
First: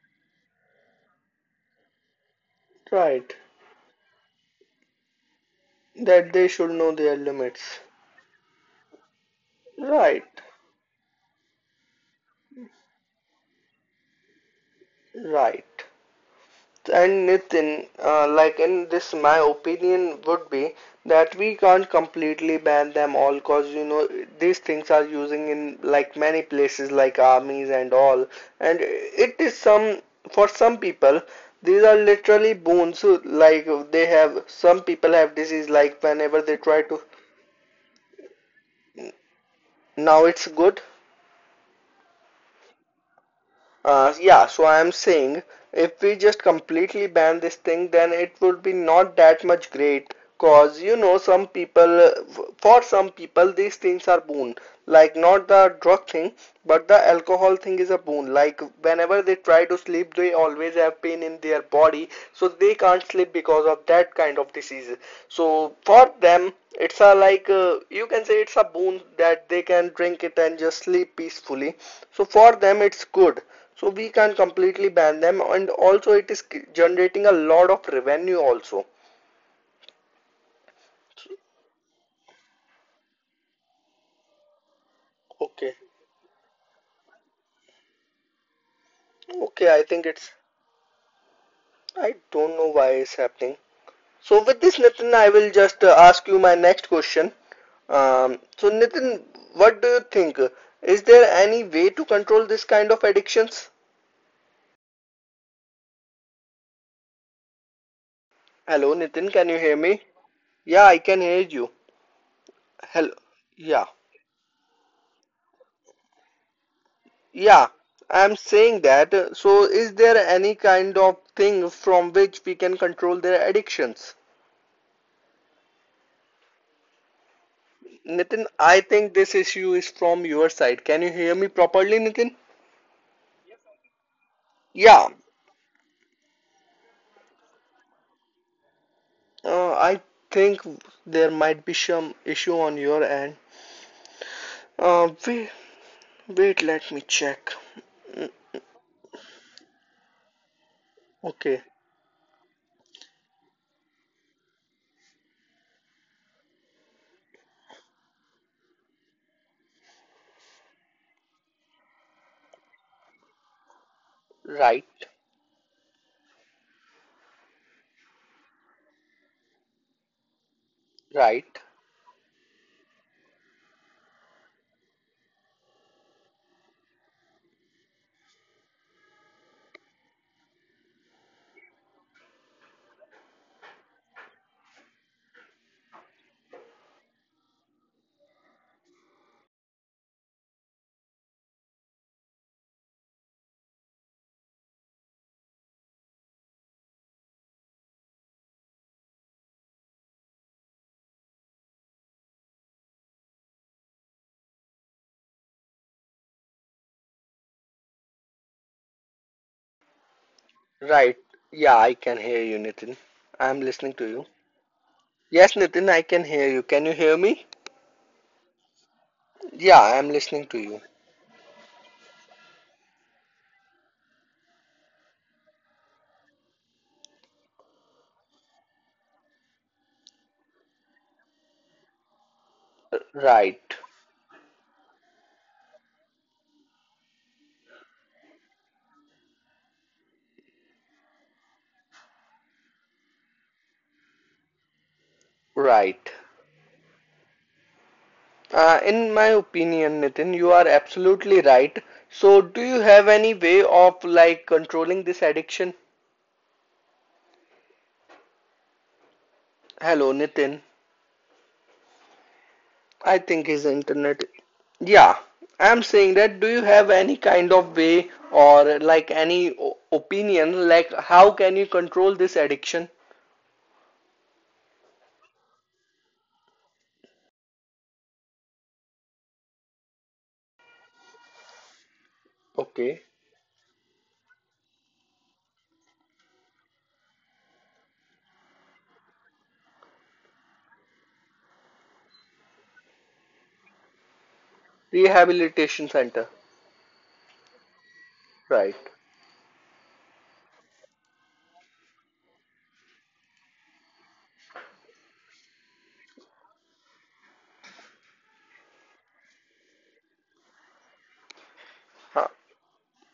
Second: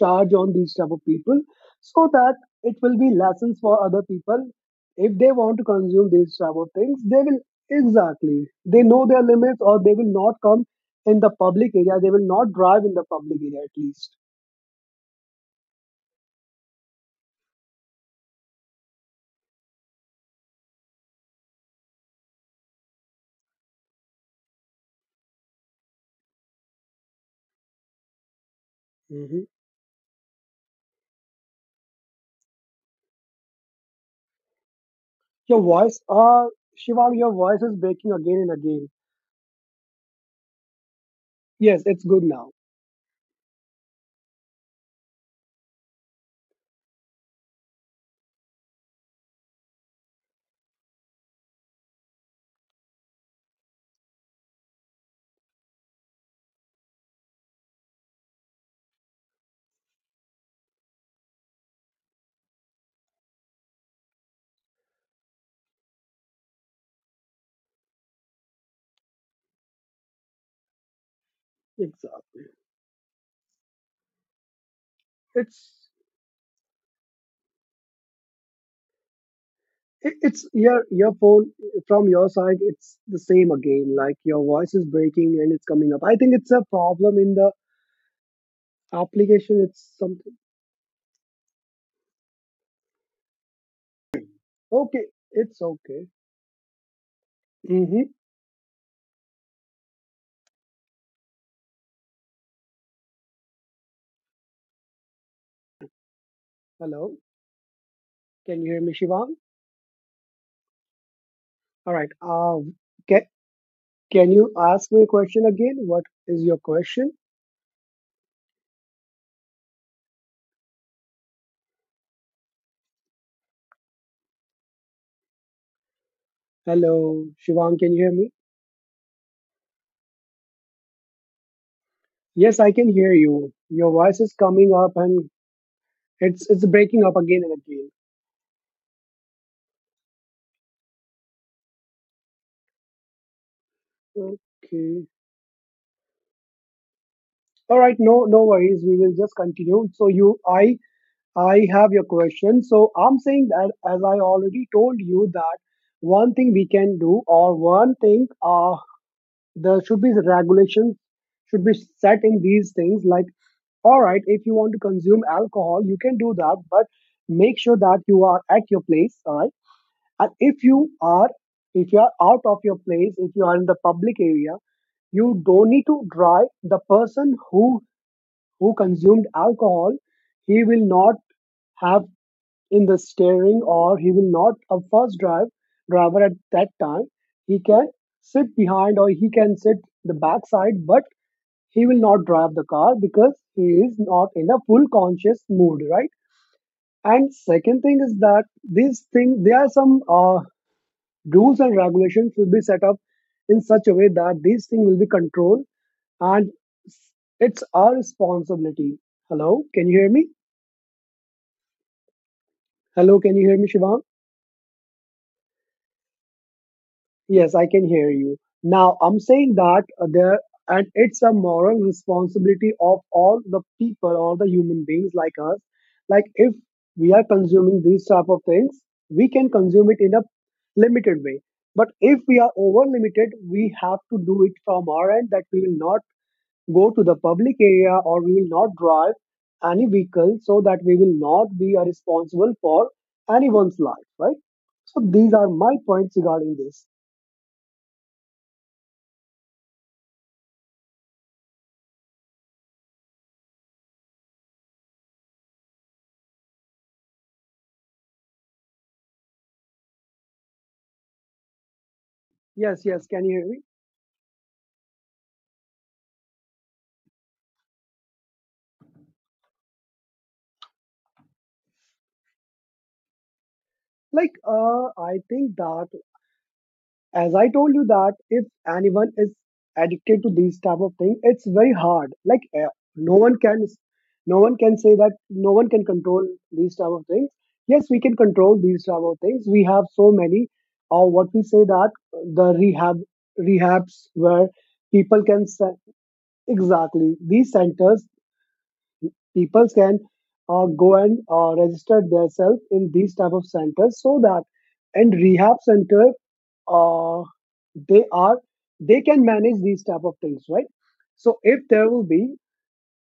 Speaker 2: charged on these type of people so that it will be
Speaker 1: right.
Speaker 2: lessons for other people if they want to consume these
Speaker 1: That they
Speaker 2: type of
Speaker 1: should
Speaker 2: things
Speaker 1: know
Speaker 2: they
Speaker 1: their
Speaker 2: will.
Speaker 1: limits.
Speaker 2: Exactly, they know their limits or they will
Speaker 1: Right,
Speaker 2: not come in the public area, they will not drive in the public area at least.
Speaker 1: right. And Nitin, like in this, my opinion would be that we can't completely ban them all because you know these things are using in like many places like armies and all. And
Speaker 2: Mhm.
Speaker 1: it is some for some people these are literally boons. Like they have some people have
Speaker 2: Your
Speaker 1: disease
Speaker 2: voice,
Speaker 1: like whenever they try to
Speaker 2: Shivang, your voice is breaking again and again.
Speaker 1: now it's good.
Speaker 2: Yes, it's good now.
Speaker 1: Yeah, so I'm saying if we just completely ban this thing, then it would be not that much great. Cause you know, some people, for some people, these things are boon. Like not the drug thing, but the alcohol thing is a boon. Like whenever they try to sleep, they always have pain in their body, so they can't sleep because of that kind of disease. So for them, it's a like you can say it's a boon that they can drink it and just sleep peacefully.
Speaker 2: Exactly.
Speaker 1: So for them, it's good. So we can completely ban them
Speaker 2: It's
Speaker 1: and also it is generating a lot of revenue also.
Speaker 2: it's your phone from your side. It's the same again. Like your voice is breaking and it's coming up. I
Speaker 1: Okay.
Speaker 2: think it's a problem in the application. It's
Speaker 1: Okay,
Speaker 2: something.
Speaker 1: I think it's I don't know why it's happening. So
Speaker 2: Okay,
Speaker 1: with this
Speaker 2: it's
Speaker 1: Nitin, I
Speaker 2: okay.
Speaker 1: will just ask you my next question.
Speaker 2: Mm-hmm.
Speaker 1: So Nitin, what do you think? Is there any way to control this kind of addictions?
Speaker 2: Hello, can you hear me, Shivang?
Speaker 1: Hello, Nitin, can you hear me? Yeah, I can hear
Speaker 2: All right.
Speaker 1: you.
Speaker 2: Can
Speaker 1: Hello.
Speaker 2: can
Speaker 1: Yeah.
Speaker 2: you ask me a question again? What is your question?
Speaker 1: Yeah, I'm saying that. So, is there any kind of thing from which we can control their addictions?
Speaker 2: Hello, Shivang. Can you hear me?
Speaker 1: Nitin, I think this issue is from your side. Can you hear me properly,
Speaker 2: Yes, I
Speaker 1: Nitin?
Speaker 2: can hear you. Your voice is coming up and
Speaker 1: Yeah,
Speaker 2: it's breaking up again and again.
Speaker 1: I think there might be some issue on your end.
Speaker 2: Okay.
Speaker 1: Uh, wait, wait, let me
Speaker 2: All
Speaker 1: check.
Speaker 2: right, no no
Speaker 1: Mm,
Speaker 2: worries. We will just continue. So you I have
Speaker 1: okay,
Speaker 2: your question. So I'm saying that as I already told you that one thing we can do or one thing there should be regulations should be set in these things. Like all right, if you want to
Speaker 1: right,
Speaker 2: consume alcohol, you can do that, but make sure that you are at your place, all right? And if
Speaker 1: right,
Speaker 2: you are out of your place, if you are in the public area, you don't need to drive. The person who consumed alcohol, he will not have in the steering or he will not a first drive driver at that time. He can sit behind or he can sit the backside, but he will not drive the car because he is not in a full conscious mood, right? And second thing is that these things, there are some rules and regulations will be set up in such a way that these things will be controlled, and it's our responsibility. Hello, can you hear me?
Speaker 1: right. Yeah, I can hear you,
Speaker 2: Hello,
Speaker 1: Nitin.
Speaker 2: can you hear me,
Speaker 1: I'm
Speaker 2: Shivam?
Speaker 1: listening to you. Yes, Nitin, I can hear you. Can you
Speaker 2: Yes,
Speaker 1: hear
Speaker 2: I
Speaker 1: me?
Speaker 2: can hear you. Now, I'm saying that
Speaker 1: Yeah, I'm listening
Speaker 2: and
Speaker 1: to you.
Speaker 2: it's a moral responsibility of all the people, all the human beings like us. Like, if we are consuming these type of things, we can consume it in a limited way. But if we are over limited, we have
Speaker 1: Right,
Speaker 2: to do it from our end that we will not go to the public area, or we will not drive any vehicle so that we will not be responsible for anyone's life, right? So these are my points
Speaker 1: right.
Speaker 2: regarding this.
Speaker 1: In my opinion, Nitin, you are absolutely right. So, do you have any way of like controlling this addiction? Hello, Nitin.
Speaker 2: Yes, yes, can you
Speaker 1: I
Speaker 2: hear me?
Speaker 1: think his internet. Yeah, I'm saying that. Do you have any kind of way or like any opinion, like how can you control this addiction?
Speaker 2: I think that as I told you that if anyone is addicted to these type of thing it's very hard, like
Speaker 1: Okay,
Speaker 2: no one can no one can say that no one can control these type of things. Yes, we can control these type of things. We have so many, or what we say, that the rehabs where people can
Speaker 1: rehabilitation center.
Speaker 2: exactly these centers,
Speaker 1: Right.
Speaker 2: people can go and register themselves in these type of centers so that and rehab center uh, they are they can manage these type of things, right? So if there will
Speaker 1: Huh.
Speaker 2: be,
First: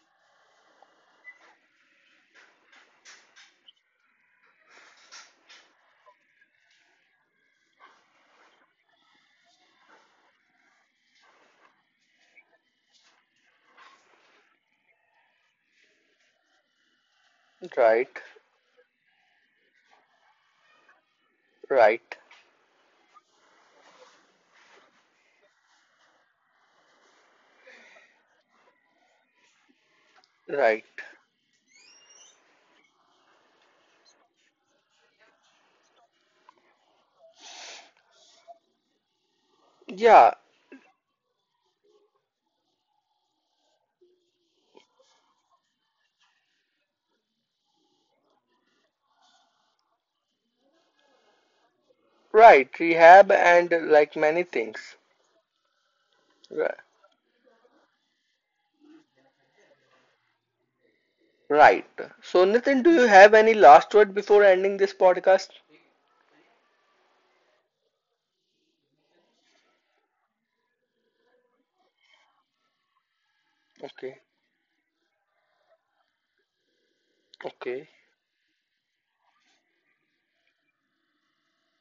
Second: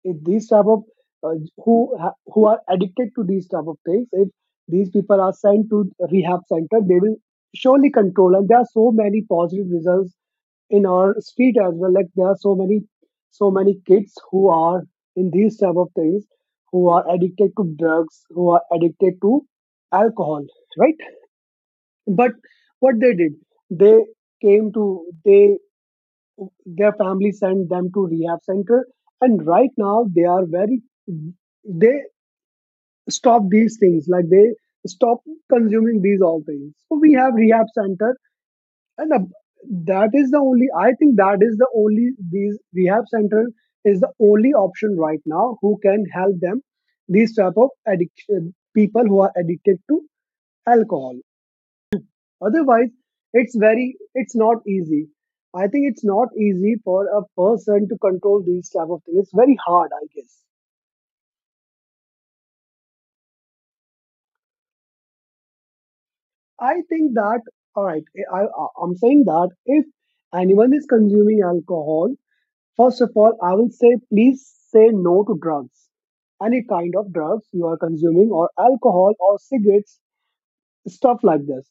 Speaker 2: if these type of uh, who are addicted to these type of things, if these people are sent to rehab center, they will surely control, and there are so many positive results in our street as well. Like there are so many, so many kids who are in these type of things, who are addicted to
Speaker 1: Right,
Speaker 2: drugs, who are addicted to alcohol, right?
Speaker 1: right,
Speaker 2: But what they did, they came to, they their family sent them to rehab center, and right now they are
Speaker 1: right.
Speaker 2: very. They stop these things. Like they stop consuming these all things. So we have rehab center, and that
Speaker 1: Yeah,
Speaker 2: is the only. I think that is the only, these rehab center is the only option right now who can help them. These type of addiction, people who are addicted to alcohol.
Speaker 1: right,
Speaker 2: Otherwise,
Speaker 1: rehab and like many
Speaker 2: it's not
Speaker 1: things.
Speaker 2: easy. I think it's not
Speaker 1: Ri-
Speaker 2: easy for a person to control these type of things. It's very hard, I guess.
Speaker 1: Right. So, Nitin, do you have any last word before ending this podcast?
Speaker 2: I think that all right. I I'm saying that if anyone is consuming alcohol, first of all, I will say
Speaker 1: Okay.
Speaker 2: please say no to drugs. Any kind of drugs you are
Speaker 1: Okay.
Speaker 2: consuming, or alcohol, or cigarettes, stuff like this.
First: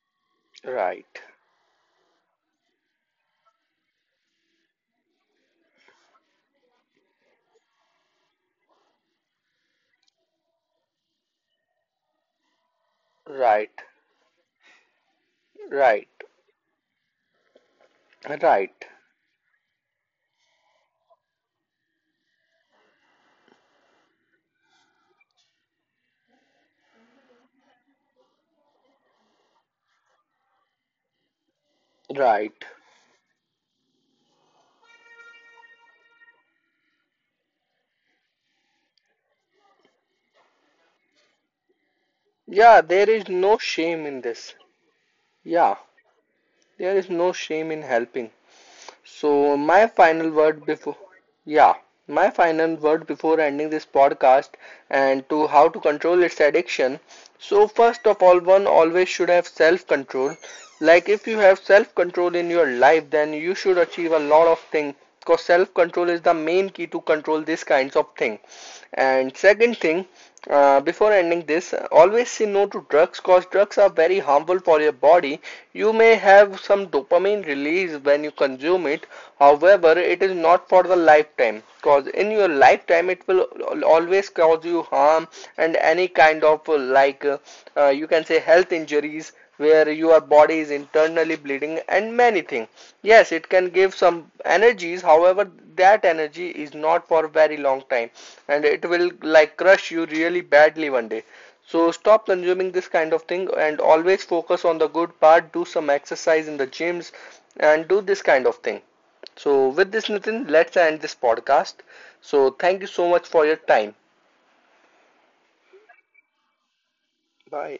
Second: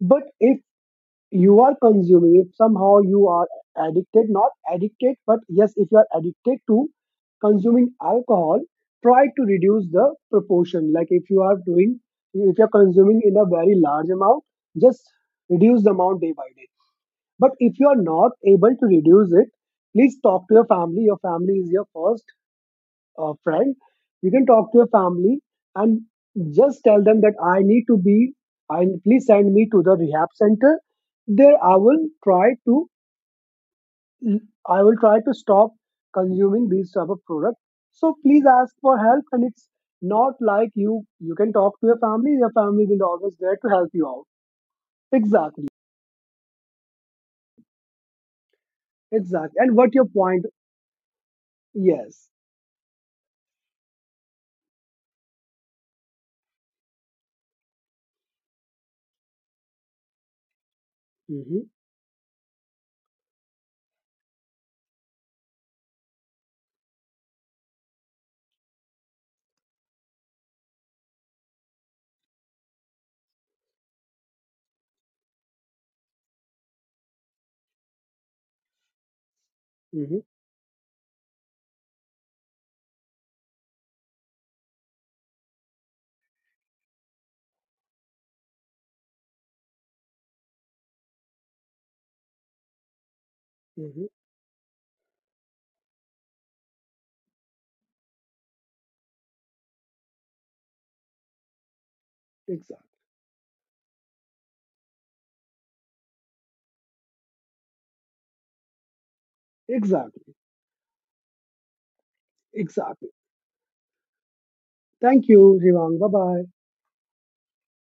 Speaker 2: But if
Speaker 1: Right.
Speaker 2: you are consuming, if somehow you are addicted, not addicted, but yes, if you are addicted to consuming alcohol, try to reduce the proportion. Like if you are doing, if you are consuming in a
Speaker 1: Right.
Speaker 2: very large amount, just reduce the
Speaker 1: Right.
Speaker 2: amount day by day. But if you are not able
Speaker 1: Right.
Speaker 2: to reduce it, please talk to your family. Your family is your first friend. You can talk to your family and just tell them that I need to be, I, please send me to the rehab center. There I will try
Speaker 1: Right.
Speaker 2: to, I will try to stop consuming these type of products. So please ask for help. And it's not like you can talk to your family. Your
Speaker 1: Yeah,
Speaker 2: family will
Speaker 1: there is
Speaker 2: always there
Speaker 1: no
Speaker 2: to help
Speaker 1: shame
Speaker 2: you
Speaker 1: in
Speaker 2: out.
Speaker 1: this.
Speaker 2: Exactly.
Speaker 1: Yeah, there is no shame in helping.
Speaker 2: Exactly.
Speaker 1: So
Speaker 2: And
Speaker 1: my
Speaker 2: what your
Speaker 1: final
Speaker 2: point?
Speaker 1: word before yeah,
Speaker 2: Yes.
Speaker 1: my final word before ending this podcast and to how to control its addiction. So first of all, one always should have self-control. Like if you have
Speaker 2: Mm-hmm,
Speaker 1: self-control in your life, then you should achieve a lot of things because self-control is the main key to control these kinds of thing. And second thing, before ending this, always say no to drugs because drugs are very harmful for your body. You may have some dopamine release when you consume it, however
Speaker 2: mm-hmm,
Speaker 1: it is not for the lifetime because in your lifetime it will always cause you harm and any kind of you can say health injuries where your body is internally bleeding and many things. Yes, it can give
Speaker 2: mm-hmm.
Speaker 1: some energies, however that energy is not for a very long time and it will like crush you really badly one day. So stop consuming
Speaker 2: Exactly,
Speaker 1: this kind of thing and always focus on the good part, do some exercise in the gyms and do this kind of thing. So with this
Speaker 2: exactly,
Speaker 1: Nitin, let's end this podcast. So thank you
Speaker 2: exactly.
Speaker 1: so much for your time.
Speaker 2: Thank you, Jivang. Bye bye.
Speaker 1: Bye.